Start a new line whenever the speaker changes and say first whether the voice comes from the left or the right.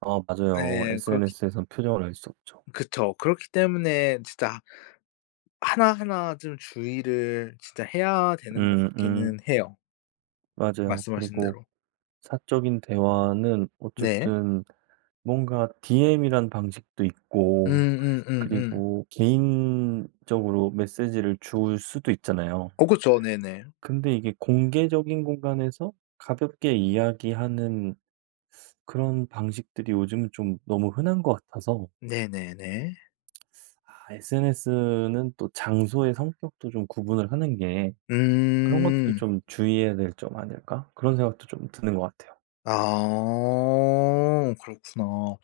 right: 어. 맞아요.
left: 예. 그렇기
right: SNS에서는 표정을 알 수 없죠.
left: 그쵸. 그렇기 때문에 진짜 하나 하나 좀 주의를 진짜 해야 되는 것
right: 음.
left: 같기는
right: 음.
left: 해요.
right: 맞아요.
left: 말씀하신
right: 그리고
left: 대로.
right: 사적인 대화는
left: 네.
right: 어쨌든 뭔가 DM이란 방식도 있고
left: 음음음음.
right: 그리고 개인적으로 메시지를 줄 수도 있잖아요.
left: 어 그쵸. 네네.
right: 근데 이게 공개적인 공간에서 가볍게 이야기하는 그런 방식들이 요즘은 좀 너무 흔한 것 같아서
left: 네네네.
right: '아 SNS는 또 장소의 성격도 좀 구분을 하는 게 그런 것들이
left: 음.
right: 좀 주의해야 될 점 아닐까?' 그런 생각도 좀 드는 것 같아요.
left: 아. 그렇구나.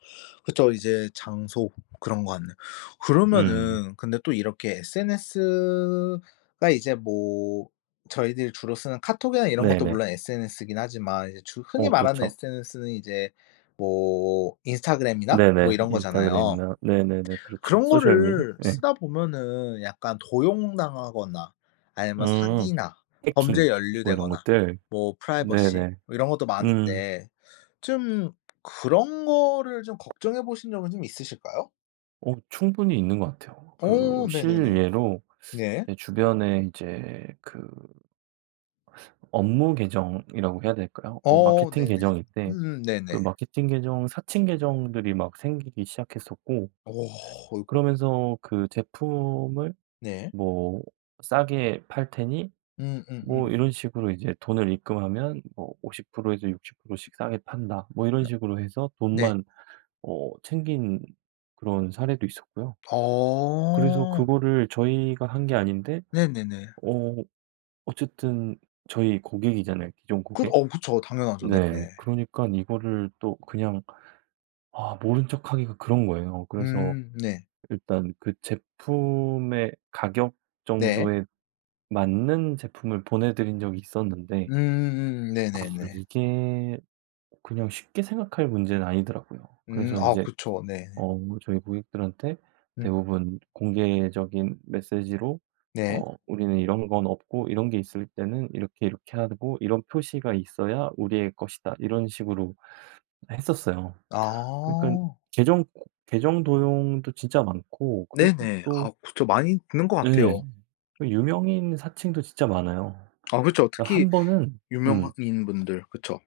left: 그쵸. 이제 장소 그런 것 같네요.
right: 음.
left: 그러면은 근데 또 이렇게 SNS가 이제 뭐 저희들이 주로 쓰는 카톡이나 이런 것도
right: 네네.
left: 물론 SNS긴 하지만 이제 주 흔히
right: 어.
left: 말하는
right: 그렇죠.
left: SNS는 이제 뭐 인스타그램이나 뭐
right: 네네.
left: 이런 거잖아요.
right: 인스타그램이나 네네네. 그렇죠.
left: 그런
right: 소셜 미디어.
left: 거를
right: 네.
left: 쓰다 보면은 약간 도용당하거나 아니면
right: 음.
left: 사기나 범죄에
right: 해킹 뭐 이런
left: 연루되거나
right: 것들.
left: 뭐 프라이버시
right: 네네.
left: 뭐 이런 것도
right: 음.
left: 많은데 좀 그런 거를 좀 걱정해 보신 적은 좀 있으실까요?
right: 어 충분히 있는 것 같아요. 그
left: 어.
right: 실
left: 네네네.
right: 예로
left: 네.
right: 제 주변에 이제 그 업무 계정이라고 해야 될까요? 어
left: 어.
right: 마케팅
left: 네네.
right: 계정인데
left: 음.
right: 그
left: 네네.
right: 마케팅 계정 사칭 계정들이 막 생기기 시작했었고
left: 어이고.
right: 그러면서 그 "제품을
left: 네.
right: 뭐 싸게 팔 테니" 뭐
left: 음음음.
right: 이런 식으로 이제 "돈을 입금하면 뭐 50 프로에서 60 프로씩 싸게 판다." 뭐 이런
left: 네.
right: 식으로 해서
left: 네.
right: 돈만 어 챙긴 그런 사례도 있었고요. 그래서
left: 어.
right: 그거를 저희가 한 게 아닌데
left: 네네네.
right: 어 어쨌든 저희 고객이잖아요 기존
left: 그
right: 고객.
left: 어 그쵸. 당연하죠.
right: 네
left: 네네.
right: 그러니깐 이거를 또 그냥 아 모른 척하기가 그런 거예요. 그래서
left: 음. 네.
right: 일단 그 제품의 가격
left: 네.
right: 정도에 맞는 제품을 보내 드린 적이 있었는데
left: 음음.
right: 아
left: 네네네.
right: 이게 그냥 쉽게 생각할 문제는 아니더라고요.
left: 음.
right: 그래서
left: 아
right: 인제
left: 그쵸. 네.
right: 어 저희 고객들한테
left: 음.
right: 대부분 공개적인 메시지로
left: 네.
right: 어 '우리는 이런 건 없고 이런 게 있을 때는 이렇게 이렇게 하고 이런 표시가 있어야 우리의 것이다.' 이런 식으로 했었어요. 그러니깐
left: 아.
right: 계정 계정 도용도 진짜 많고 그리고
left: 네네.
right: 또
left: 아 그쵸. 많이 듣는 것
right: 네.
left: 같아요.
right: 유명인 사칭도 진짜 많아요.
left: 아 그쵸. 특히
right: 한번은
left: 유명한
right: 음.
left: 인 분들 그쵸.